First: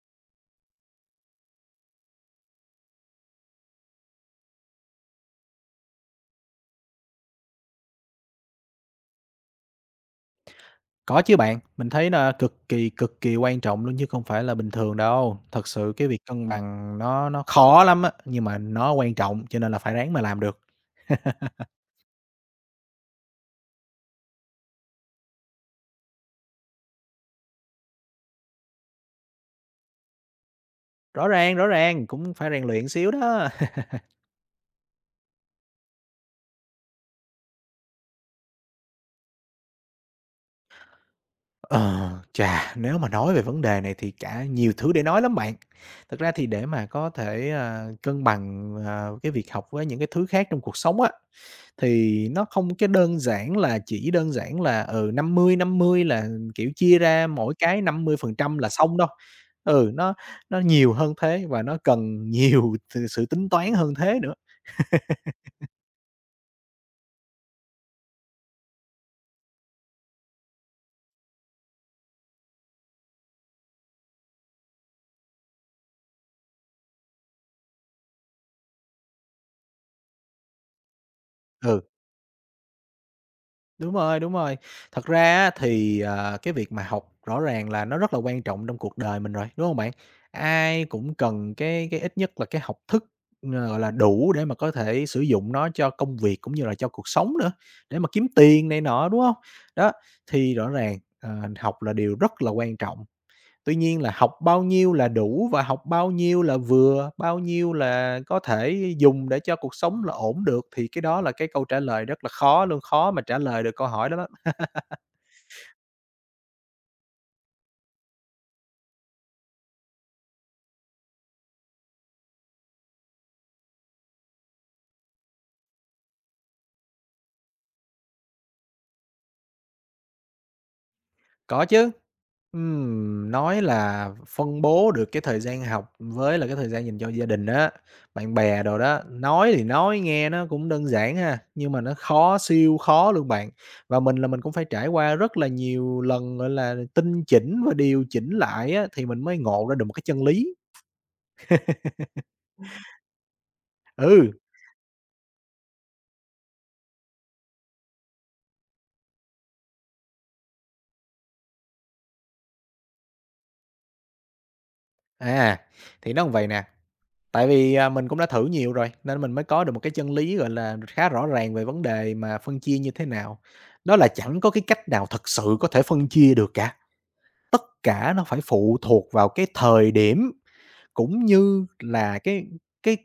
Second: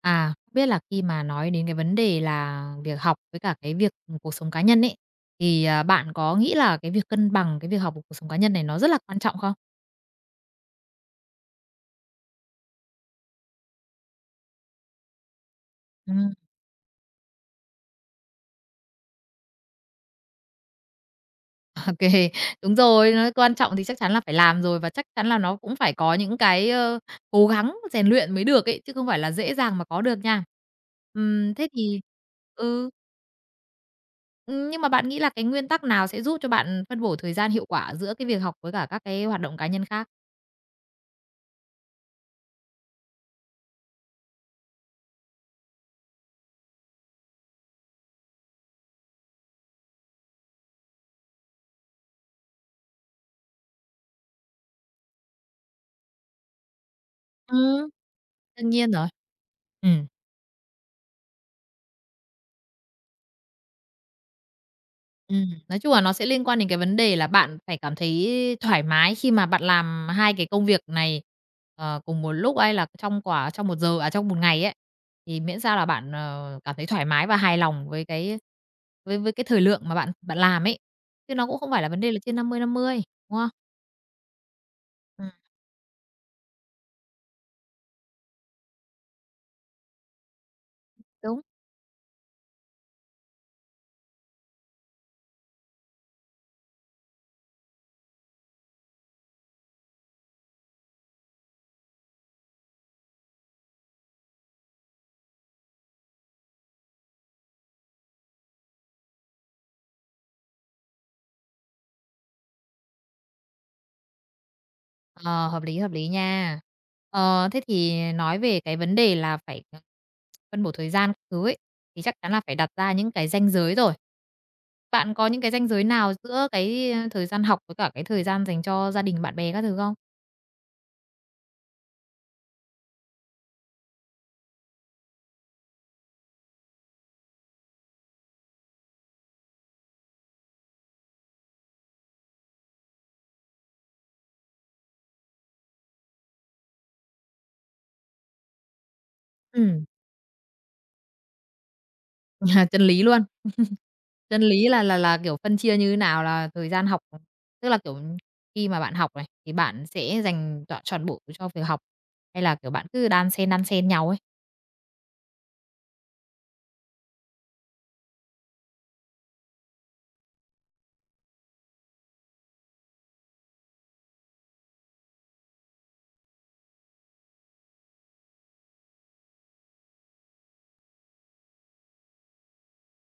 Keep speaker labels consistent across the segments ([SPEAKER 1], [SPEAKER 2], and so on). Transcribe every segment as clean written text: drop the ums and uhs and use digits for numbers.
[SPEAKER 1] À, không biết là khi mà nói đến cái vấn đề là việc học với cả cái việc cuộc sống cá nhân ấy, thì, bạn có nghĩ là cái việc cân bằng cái việc học và cuộc sống cá nhân này nó rất là quan trọng không?
[SPEAKER 2] Có chứ bạn, mình thấy là cực kỳ quan trọng luôn chứ không phải là bình thường đâu. Thật sự cái việc
[SPEAKER 1] Ừm,
[SPEAKER 2] cân bằng nó khó lắm á, nhưng mà nó quan trọng cho nên là phải ráng mà làm được.
[SPEAKER 1] ô đúng rồi, nó quan trọng thì chắc chắn là phải làm rồi và chắc chắn là nó cũng phải có những cái, cố gắng rèn luyện mới được ấy, chứ không phải là dễ dàng mà có được nha.
[SPEAKER 2] Rõ
[SPEAKER 1] Thế thì
[SPEAKER 2] ràng, cũng phải rèn luyện
[SPEAKER 1] ừ,
[SPEAKER 2] xíu đó.
[SPEAKER 1] nhưng mà bạn nghĩ là cái nguyên tắc nào sẽ giúp cho bạn phân bổ thời gian hiệu quả giữa cái việc học với cả các cái hoạt động cá nhân khác?
[SPEAKER 2] Nếu mà nói về vấn đề này thì cả nhiều thứ để nói lắm bạn. Thật ra thì để mà có thể, cân bằng, cái việc học với những cái thứ khác trong cuộc sống á, thì nó không cái đơn giản là chỉ đơn giản là, 50-50 là, kiểu, chia ra mỗi cái
[SPEAKER 1] Ừm.
[SPEAKER 2] 50% là
[SPEAKER 1] Đương nhiên
[SPEAKER 2] xong
[SPEAKER 1] rồi.
[SPEAKER 2] đâu. Ừ,
[SPEAKER 1] Ừm.
[SPEAKER 2] nó nhiều hơn thế và nó cần nhiều sự sự tính toán hơn thế nữa.
[SPEAKER 1] Nói chung là nó sẽ liên quan đến cái vấn đề là bạn phải cảm thấy thoải mái khi mà bạn làm 2 cái công việc này, cùng một lúc hay là trong một giờ trong một ngày ấy, thì miễn sao là bạn, cảm thấy thoải mái và hài lòng với cái với cái thời lượng mà bạn bạn làm ấy, chứ nó cũng không phải
[SPEAKER 2] Ừ.
[SPEAKER 1] là vấn đề là trên 50-50, đúng không?
[SPEAKER 2] Đúng rồi, đúng rồi. Thật ra
[SPEAKER 1] Ừm.
[SPEAKER 2] á thì, cái việc mà học rõ ràng là nó rất là quan trọng trong cuộc đời mình rồi, đúng không bạn? Ai cũng
[SPEAKER 1] Đúng.
[SPEAKER 2] cần cái ít nhất là cái học thức, gọi là, đủ để mà có thể sử dụng nó cho công việc cũng như là cho cuộc sống nữa, để mà kiếm tiền này nọ, đúng không? Đó, thì rõ ràng, học là điều rất là quan trọng. Tuy nhiên là học bao nhiêu là đủ và học bao nhiêu là vừa, bao nhiêu là có thể dùng để cho cuộc sống là ổn được thì cái đó là cái câu trả lời rất là khó luôn, khó mà trả lời được câu hỏi đó lắm.
[SPEAKER 1] Ờ, hợp lý nha. Ờ, thế thì nói về cái vấn đề là phải phân bổ thời gian các thứ ấy, thì chắc chắn là phải đặt ra những cái ranh giới rồi. Bạn có những cái ranh giới nào giữa cái thời gian học với cả cái thời gian dành cho gia đình, bạn bè các thứ không?
[SPEAKER 2] Có chứ. Nói là phân bố được cái thời gian học với là cái thời gian dành cho gia đình á, bạn bè đồ đó, nói thì nói nghe nó cũng đơn giản ha, nhưng mà nó khó, siêu khó luôn bạn. Và mình là mình cũng phải trải qua rất là nhiều lần, gọi là, tinh chỉnh và điều chỉnh lại á, thì mình mới ngộ ra
[SPEAKER 1] Ừm,
[SPEAKER 2] được một cái chân lý.
[SPEAKER 1] chân lý luôn.
[SPEAKER 2] Ừ,
[SPEAKER 1] Chân lý là, kiểu, phân chia như thế nào là thời gian học, tức là, kiểu, khi mà bạn học này, thì bạn sẽ dành trọn trọn bộ cho việc học, hay là, kiểu, bạn cứ đan xen nhau ấy?
[SPEAKER 2] à, thì nó như vậy nè. Tại vì, mình cũng đã thử nhiều rồi, nên mình mới có được một cái chân lý, gọi là, khá rõ ràng về vấn đề mà phân chia như thế nào. Đó là chẳng có cái cách nào thật sự có thể phân chia được cả, tất cả nó phải phụ thuộc vào cái thời điểm cũng như là cái,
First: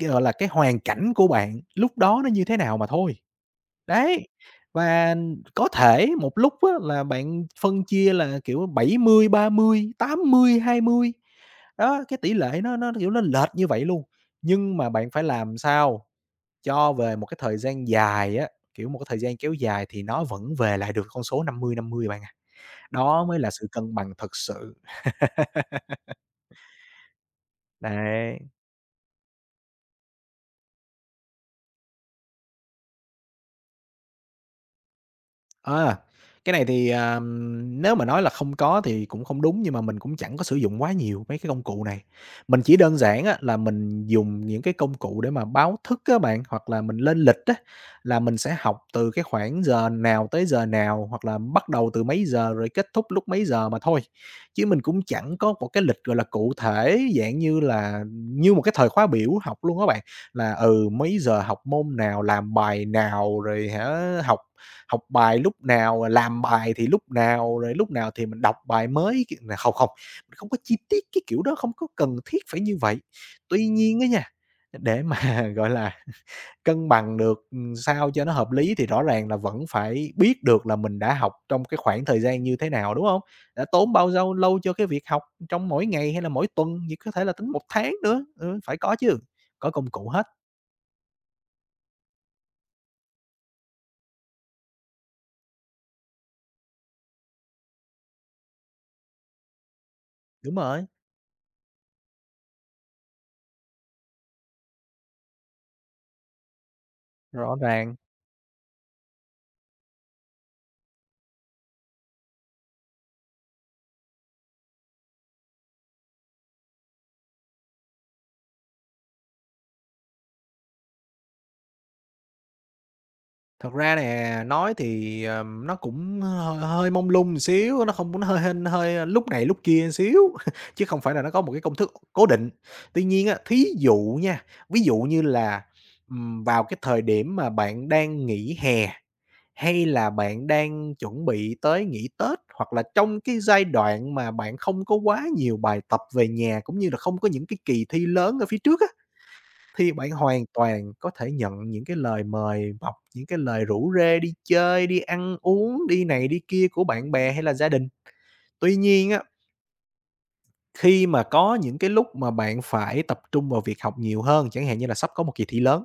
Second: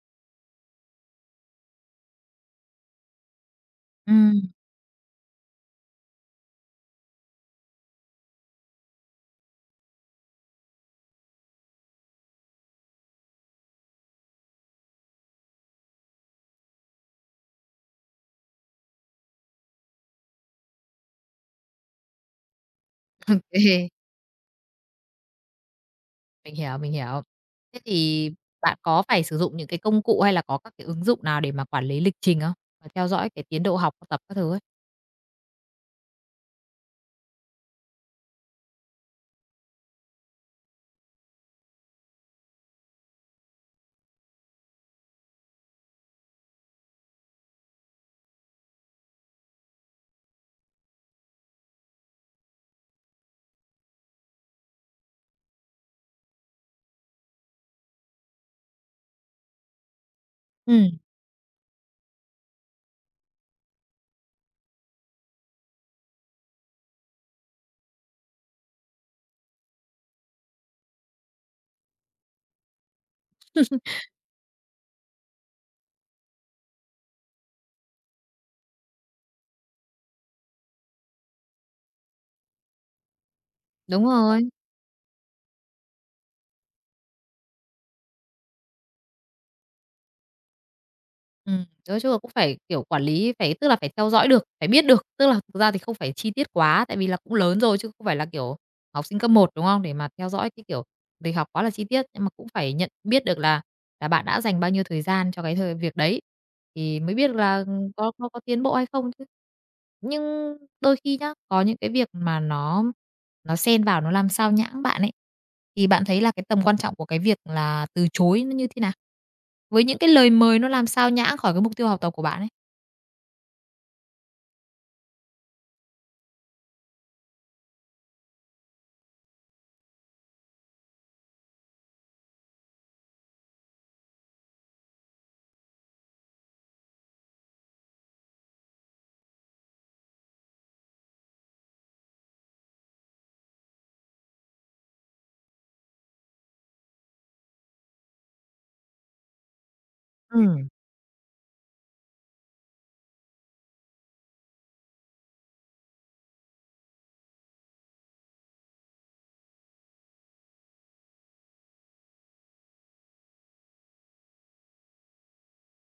[SPEAKER 2] cái gọi là, cái hoàn cảnh của bạn lúc đó nó như thế nào mà thôi. Đấy,
[SPEAKER 1] Ừm,
[SPEAKER 2] và có thể một lúc á là bạn phân chia là, kiểu, 70-30, 80-20, đó, cái tỷ lệ nó, kiểu, nó lệch như vậy luôn. Nhưng mà bạn phải làm sao cho về một cái thời gian dài á, kiểu, một cái thời gian kéo dài thì nó vẫn về lại được con số 50-50 bạn ạ. Đó mới là sự
[SPEAKER 1] ô
[SPEAKER 2] cân bằng thật sự,
[SPEAKER 1] mình hiểu, mình hiểu. Thế thì
[SPEAKER 2] đấy.
[SPEAKER 1] bạn có phải sử dụng những cái công cụ hay là có các cái ứng dụng nào để mà quản lý lịch trình không? Và theo dõi cái tiến độ học, học tập các thứ ấy?
[SPEAKER 2] À, cái này thì, nếu mà nói là không có thì cũng không đúng, nhưng mà mình cũng chẳng có sử dụng quá nhiều mấy cái công cụ này. Mình chỉ đơn giản á là mình dùng những cái công cụ để mà báo thức các bạn, hoặc là mình lên lịch á, là mình sẽ học từ cái khoảng giờ nào tới giờ nào, hoặc là bắt đầu từ mấy giờ rồi kết thúc lúc mấy giờ mà thôi. Chứ mình cũng chẳng có một cái lịch, gọi là, cụ thể dạng như là như một cái thời khóa biểu học luôn á bạn, là,
[SPEAKER 1] Ừm,
[SPEAKER 2] mấy giờ học môn nào, làm bài nào, rồi hả, học học bài lúc nào, làm bài thì lúc nào, rồi lúc nào thì mình đọc bài mới cái là không, mình không có chi tiết cái kiểu đó, không có cần thiết phải như vậy. Tuy nhiên á nha, để mà, gọi là, cân bằng được, sao cho nó hợp lý thì rõ ràng là vẫn phải biết được là mình đã học trong cái khoảng thời gian như thế nào, đúng không? Đã tốn
[SPEAKER 1] đúng
[SPEAKER 2] bao dâu
[SPEAKER 1] rồi.
[SPEAKER 2] lâu cho cái việc học trong mỗi ngày hay là mỗi tuần, gì có thể là tính một tháng nữa, phải có chứ, có công cụ hết,
[SPEAKER 1] Nói chung là cũng phải, kiểu, quản lý, tức là phải theo dõi được, phải biết được. Tức là thực ra thì không phải chi tiết quá, tại vì là cũng lớn rồi chứ không phải là, kiểu, học sinh cấp một đúng không? Để mà theo dõi
[SPEAKER 2] đúng
[SPEAKER 1] cái, kiểu,
[SPEAKER 2] rồi,
[SPEAKER 1] việc học quá là chi tiết, nhưng mà cũng phải nhận biết được là bạn đã dành bao nhiêu thời gian cho cái việc đấy, thì mới biết
[SPEAKER 2] rõ
[SPEAKER 1] là
[SPEAKER 2] ràng.
[SPEAKER 1] có tiến bộ hay không chứ. Nhưng đôi khi nhá, có những cái việc mà nó xen vào nó làm sao nhãng bạn ấy, thì bạn thấy là cái tầm quan trọng của cái việc là từ chối nó như thế nào? Với những cái lời mời nó làm sao nhãng khỏi cái mục tiêu học tập của bạn ấy?
[SPEAKER 2] Thật ra nè, nói thì, nó cũng hơi hơi mông lung một xíu, nó không nó hơi hên hơi lúc này lúc kia một xíu, chứ không phải là nó có một cái công thức cố định. Tuy nhiên á, thí dụ nha, ví dụ như là, vào cái thời điểm mà bạn đang nghỉ hè, hay là bạn đang chuẩn bị tới nghỉ Tết, hoặc là trong cái giai đoạn mà bạn không có quá nhiều bài tập về nhà, cũng như là không có những cái kỳ thi lớn ở phía trước á, thì bạn hoàn
[SPEAKER 1] Ừm.
[SPEAKER 2] toàn có thể nhận những cái lời mời mọc, những cái lời rủ rê đi chơi, đi ăn uống, đi này đi kia của bạn bè hay là gia đình. Tuy nhiên á, khi mà có những cái lúc mà bạn phải tập trung vào việc học nhiều hơn, chẳng hạn như là sắp có một kỳ thi lớn,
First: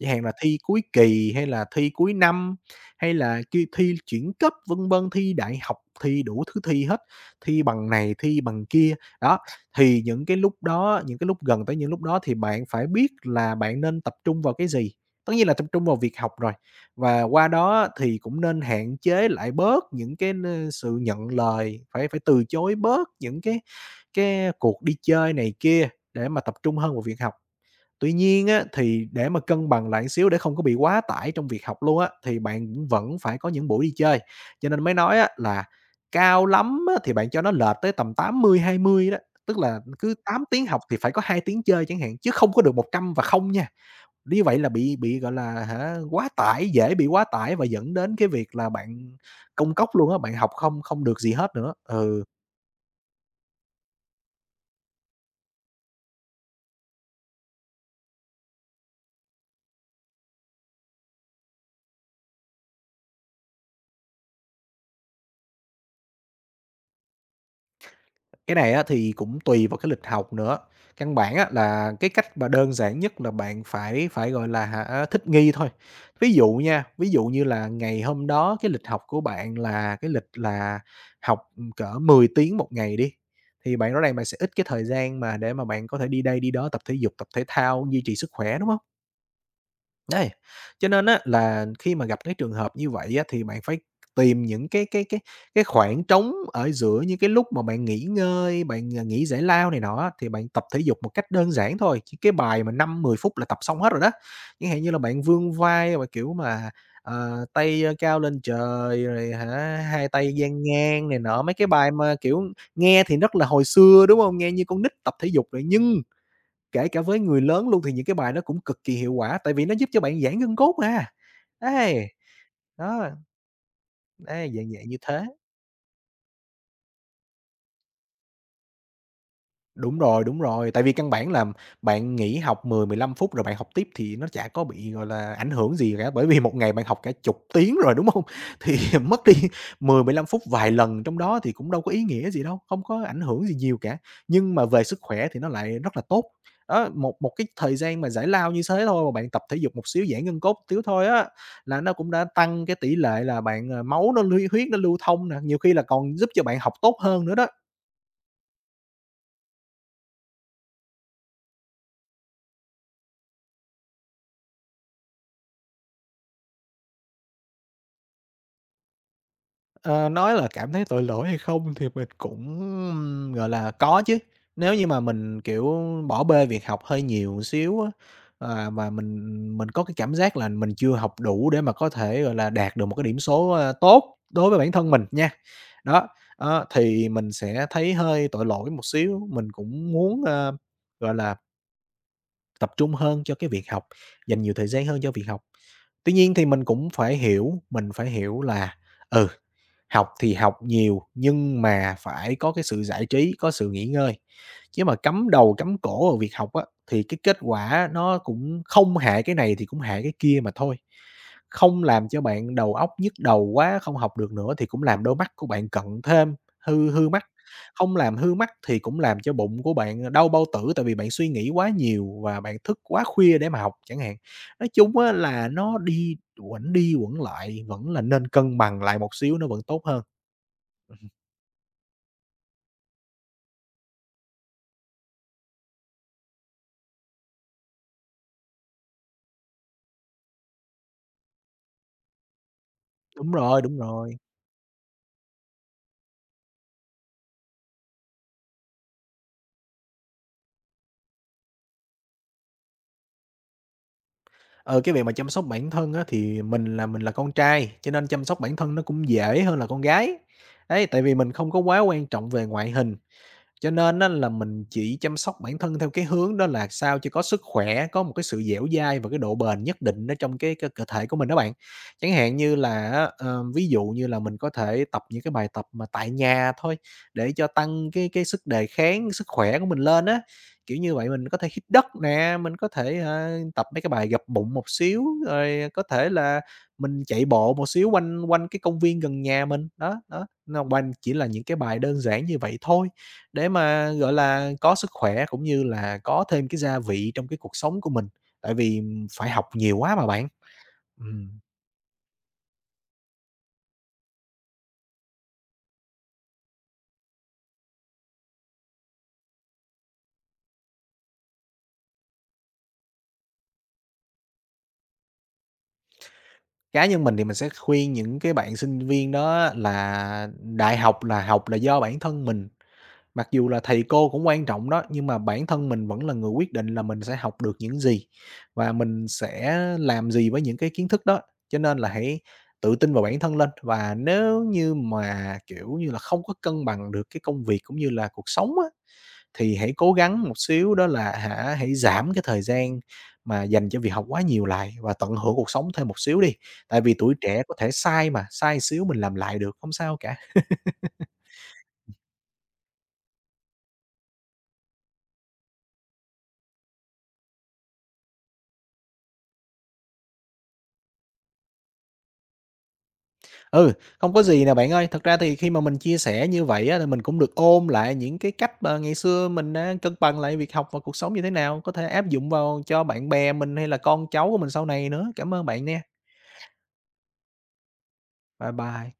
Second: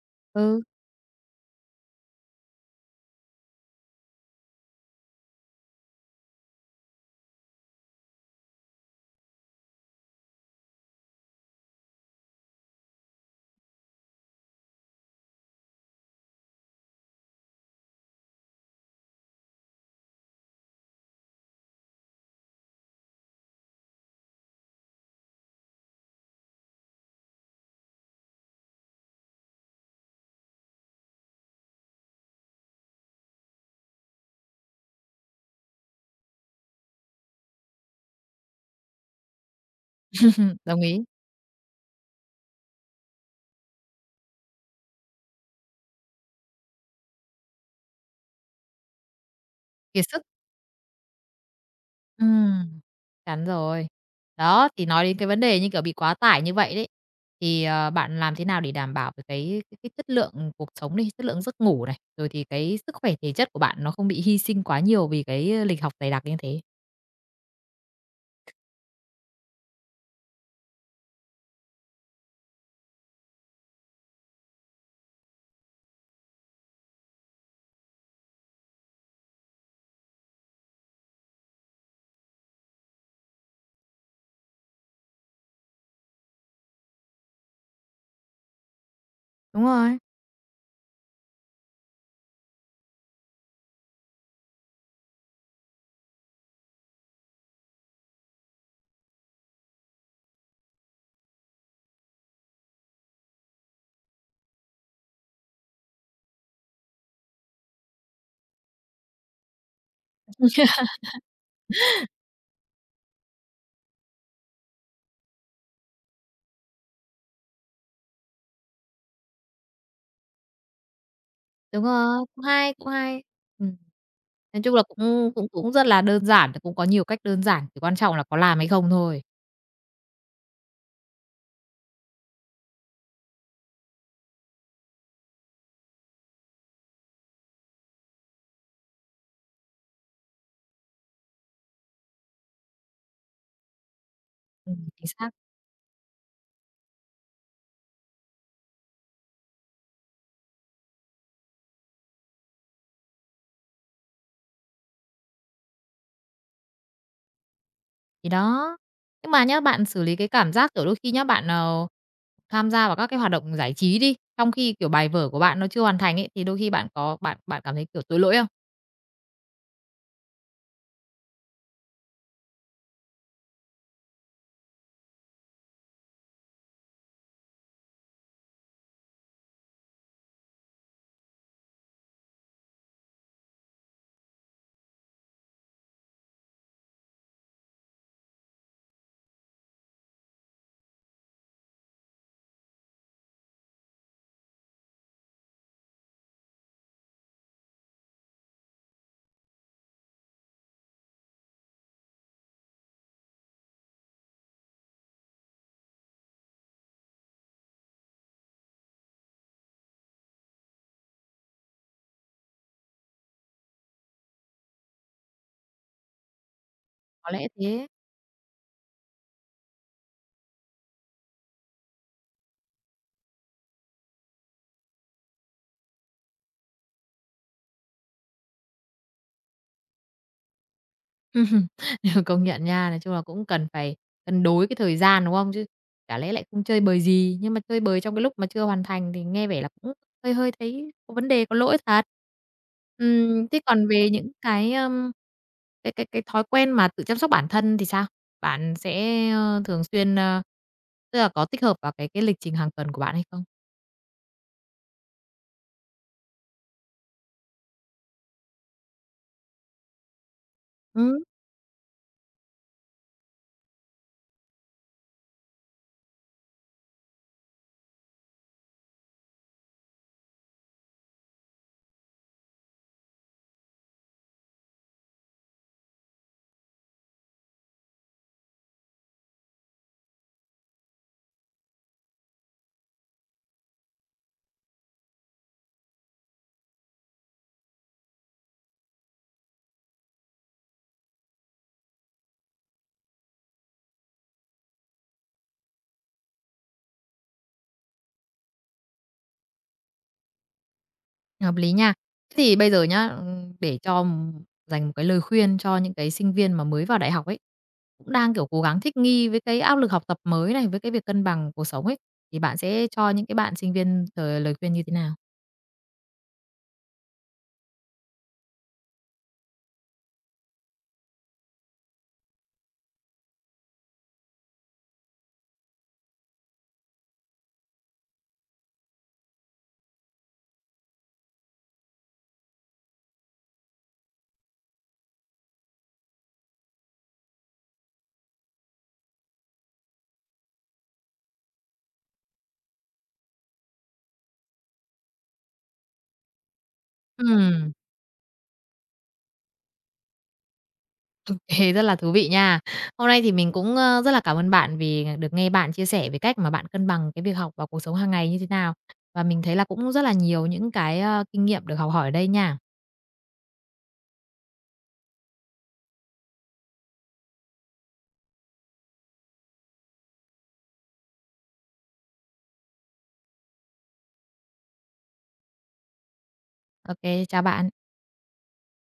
[SPEAKER 2] chẳng hạn là thi
[SPEAKER 1] Ừ,
[SPEAKER 2] cuối kỳ hay là thi cuối năm, hay là ki thi chuyển cấp, vân vân, thi đại học, thi đủ thứ thi hết, thi bằng này, thi bằng kia. Đó, thì những cái lúc đó, những cái lúc gần tới những lúc đó thì bạn phải biết là bạn nên tập trung vào cái gì. Tất nhiên là tập trung vào việc học rồi, và qua đó thì cũng nên hạn chế lại bớt những cái sự nhận lời, phải phải từ chối bớt những cái cuộc đi chơi này kia để mà tập trung hơn vào việc học. Tuy nhiên á, thì để mà cân bằng lại xíu để không có bị quá tải trong việc học luôn á, thì bạn cũng vẫn phải có những buổi đi chơi. Cho nên mới nói á, là cao lắm á, thì bạn cho nó lệch tới tầm 80-20 đó, tức là cứ tám tiếng
[SPEAKER 1] đồng
[SPEAKER 2] học thì
[SPEAKER 1] ý,
[SPEAKER 2] phải có 2 tiếng chơi chẳng hạn, chứ không có được 100 và không nha. Như vậy là bị, gọi là, hả, quá tải, dễ bị quá tải và dẫn đến cái việc là bạn công cốc
[SPEAKER 1] kiệt
[SPEAKER 2] luôn á,
[SPEAKER 1] sức.
[SPEAKER 2] bạn học không không được gì hết nữa. Ừ.
[SPEAKER 1] Ừm, chắn rồi. Đó, thì nói đến cái vấn đề như kiểu bị quá tải như vậy đấy, thì, ờ, bạn làm thế nào để đảm bảo được cái chất lượng cuộc sống đi, chất lượng giấc ngủ này, rồi thì cái sức khỏe thể chất của bạn nó không bị hy sinh quá nhiều vì cái lịch học dày đặc như thế?
[SPEAKER 2] Cái này á thì cũng tùy vào cái lịch học nữa. Căn bản á là cái cách mà đơn giản nhất là bạn phải phải, gọi là, hả, thích nghi thôi. Ví dụ nha, ví dụ như là ngày hôm đó cái lịch học của bạn là cái lịch là học, cỡ 10 tiếng một ngày đi, thì bạn rõ ràng bạn sẽ ít cái thời gian mà để mà bạn có thể đi đây đi đó, tập thể dục, tập thể thao, duy trì sức khỏe, đúng không?
[SPEAKER 1] Đúng rồi.
[SPEAKER 2] Đấy, cho nên á là khi mà gặp cái trường hợp như vậy á, thì bạn phải tìm những cái khoảng trống ở giữa những cái lúc mà bạn nghỉ ngơi, bạn, nghỉ giải lao này nọ thì bạn tập thể dục một cách đơn giản thôi, chỉ cái bài mà 5 10 phút là tập xong hết rồi đó. Chẳng hạn như là bạn vươn vai và, kiểu mà, tay, cao lên trời rồi hả, hai tay dang ngang này nọ, mấy cái bài mà, kiểu, nghe thì rất là hồi xưa, đúng không? Nghe như con nít tập thể dục rồi nhưng kể cả với người lớn luôn thì những cái bài nó cũng cực kỳ hiệu quả, tại vì nó giúp cho bạn giãn gân cốt mà.
[SPEAKER 1] Đúng
[SPEAKER 2] Ấy,
[SPEAKER 1] rồi, cũng hay, cũng
[SPEAKER 2] đó,
[SPEAKER 1] hay. Ừm.
[SPEAKER 2] ấy,
[SPEAKER 1] Nói
[SPEAKER 2] dạng
[SPEAKER 1] chung là
[SPEAKER 2] dạng như thế.
[SPEAKER 1] cũng cũng cũng rất là đơn giản, cũng có nhiều cách đơn giản, chỉ quan trọng là có làm hay không thôi.
[SPEAKER 2] Đúng rồi, tại vì căn bản là bạn nghỉ học 10, 15 phút rồi bạn học tiếp thì nó chả có bị, gọi là, ảnh hưởng gì cả, bởi vì một ngày bạn học cả chục tiếng rồi, đúng không? Thì mất đi 10, 15 phút vài lần trong đó thì cũng đâu có ý nghĩa gì đâu, không có ảnh hưởng gì nhiều cả, nhưng mà về sức
[SPEAKER 1] Chính
[SPEAKER 2] khỏe
[SPEAKER 1] xác.
[SPEAKER 2] thì nó lại rất là tốt. Đó, một một cái thời gian mà giải lao như thế thôi mà bạn tập thể dục một xíu, giãn gân cốt xíu thôi á, là nó cũng đã tăng cái tỷ lệ là bạn, máu nó lưu thông nè, nhiều khi là còn giúp cho bạn học tốt hơn nữa đó.
[SPEAKER 1] Thì đó. Nhưng mà nhá, bạn xử lý cái cảm giác, kiểu, đôi khi nhá, bạn, tham gia vào các cái hoạt động giải trí đi, trong khi, kiểu, bài vở của bạn nó chưa hoàn thành ấy, thì đôi khi bạn có bạn bạn cảm thấy, kiểu, tội lỗi không?
[SPEAKER 2] Ờ, nói là cảm thấy tội lỗi hay không thì mình cũng, gọi là, có chứ. Nếu như mà mình, kiểu, bỏ bê việc học hơi nhiều một xíu á, mà mình có cái cảm giác là mình chưa học đủ để mà có thể, gọi là, đạt được một cái điểm số, tốt đối với bản thân mình nha. Đó, đó, thì mình sẽ thấy hơi tội lỗi một xíu, mình cũng muốn, ơ, gọi là tập trung hơn cho cái việc học, dành nhiều thời gian hơn cho việc học. Tuy nhiên thì mình cũng phải hiểu, là, ừ, học thì học nhiều nhưng mà phải có cái sự giải trí, có sự nghỉ ngơi. Chứ mà cắm đầu cắm cổ vào việc học á, thì cái kết quả nó cũng không hại cái này thì cũng hại cái kia mà thôi. Không làm cho bạn đầu óc nhức đầu quá, không học được nữa thì cũng làm đôi mắt của bạn cận thêm, hư hư mắt.
[SPEAKER 1] Có lẽ thế.
[SPEAKER 2] Không làm hư mắt thì cũng làm cho bụng của bạn đau bao tử, tại vì bạn suy nghĩ quá nhiều và bạn thức quá khuya để mà học chẳng hạn. Nói chung á là nó đi quẩn lại, vẫn là nên cân bằng lại một xíu nó vẫn tốt hơn.
[SPEAKER 1] Ừm, công nhận nha. Nói chung là cũng cần phải cân đối cái thời gian, đúng không? Chứ chả lẽ lại không chơi bời gì, nhưng mà chơi bời trong cái lúc mà chưa hoàn thành thì nghe vẻ là cũng hơi hơi thấy có vấn đề, có lỗi thật.
[SPEAKER 2] Đúng
[SPEAKER 1] Thế
[SPEAKER 2] rồi, đúng
[SPEAKER 1] còn về
[SPEAKER 2] rồi.
[SPEAKER 1] những cái, cái thói quen mà tự chăm sóc bản thân thì sao? Bạn sẽ, thường xuyên, tức là có tích hợp vào cái lịch trình hàng tuần của bạn hay không?
[SPEAKER 2] Ờ, cái việc mà chăm sóc bản thân á thì mình là, con trai, cho nên chăm sóc bản thân nó cũng dễ hơn là con gái. Đấy, tại vì mình không có quá quan trọng về ngoại hình. Cho nên á là mình chỉ chăm sóc bản thân theo cái hướng đó là sao cho có sức khỏe, có một cái sự dẻo dai và cái độ bền nhất định ở trong cái cơ cơ thể của mình đó bạn. Chẳng hạn như là á, ví dụ như là mình có thể tập những cái bài tập mà tại nhà thôi để cho tăng cái sức đề kháng, sức khỏe của mình lên á. Kiểu như vậy mình có thể hít đất nè, mình có thể, tập mấy cái bài gập bụng một xíu, rồi có thể là mình chạy bộ một xíu quanh quanh cái công viên gần nhà mình. Đó, đó, nó quanh chỉ là những cái bài đơn giản như vậy thôi. Để mà, gọi là, có sức khỏe cũng như là có thêm cái gia vị trong cái cuộc sống của mình, tại vì phải học nhiều quá mà bạn. Ừm,
[SPEAKER 1] Hợp lý nha. Thế thì bây giờ nhá, để cho, dành một cái lời khuyên cho những cái sinh viên mà mới vào đại học ấy, cũng đang, kiểu, cố gắng thích nghi với cái áp lực học tập mới này, với cái việc cân bằng cuộc sống ấy, thì bạn sẽ cho những cái bạn sinh viên thời lời khuyên như thế nào?
[SPEAKER 2] cá nhân mình thì mình sẽ khuyên những cái bạn sinh viên đó là đại học là do bản thân mình, mặc dù là thầy cô cũng quan trọng đó, nhưng mà bản thân mình vẫn là người quyết định là mình sẽ học được những gì và mình sẽ làm gì với những cái kiến thức đó. Cho nên là hãy tự tin vào bản thân lên, và nếu như mà, kiểu như là, không có cân bằng được cái công việc cũng như là cuộc sống á, thì hãy cố gắng một xíu đó là hả, hãy giảm cái thời gian mà dành cho việc học quá nhiều lại và tận hưởng cuộc sống thêm một xíu đi. Tại vì tuổi trẻ có thể
[SPEAKER 1] Ừm,
[SPEAKER 2] sai mà, sai xíu mình làm lại được, không sao cả.
[SPEAKER 1] ô rất là thú vị nha. Hôm nay thì mình cũng, rất là cảm ơn bạn vì được nghe bạn chia sẻ về cách mà bạn cân bằng cái việc học và cuộc sống hàng ngày như thế nào. Và mình thấy là cũng rất là nhiều những cái, kinh nghiệm được học hỏi ở đây nha.
[SPEAKER 2] Ừ, không có gì nè bạn ơi, thật ra thì khi mà mình chia sẻ như vậy á, thì mình cũng được ôm lại những cái cách mà ngày xưa mình đã cân bằng lại việc học và cuộc sống như thế nào, có thể áp dụng vào cho bạn bè mình hay là con cháu của mình sau này nữa. Cảm ơn bạn nha.
[SPEAKER 1] OK, chào bạn.
[SPEAKER 2] Bye bye.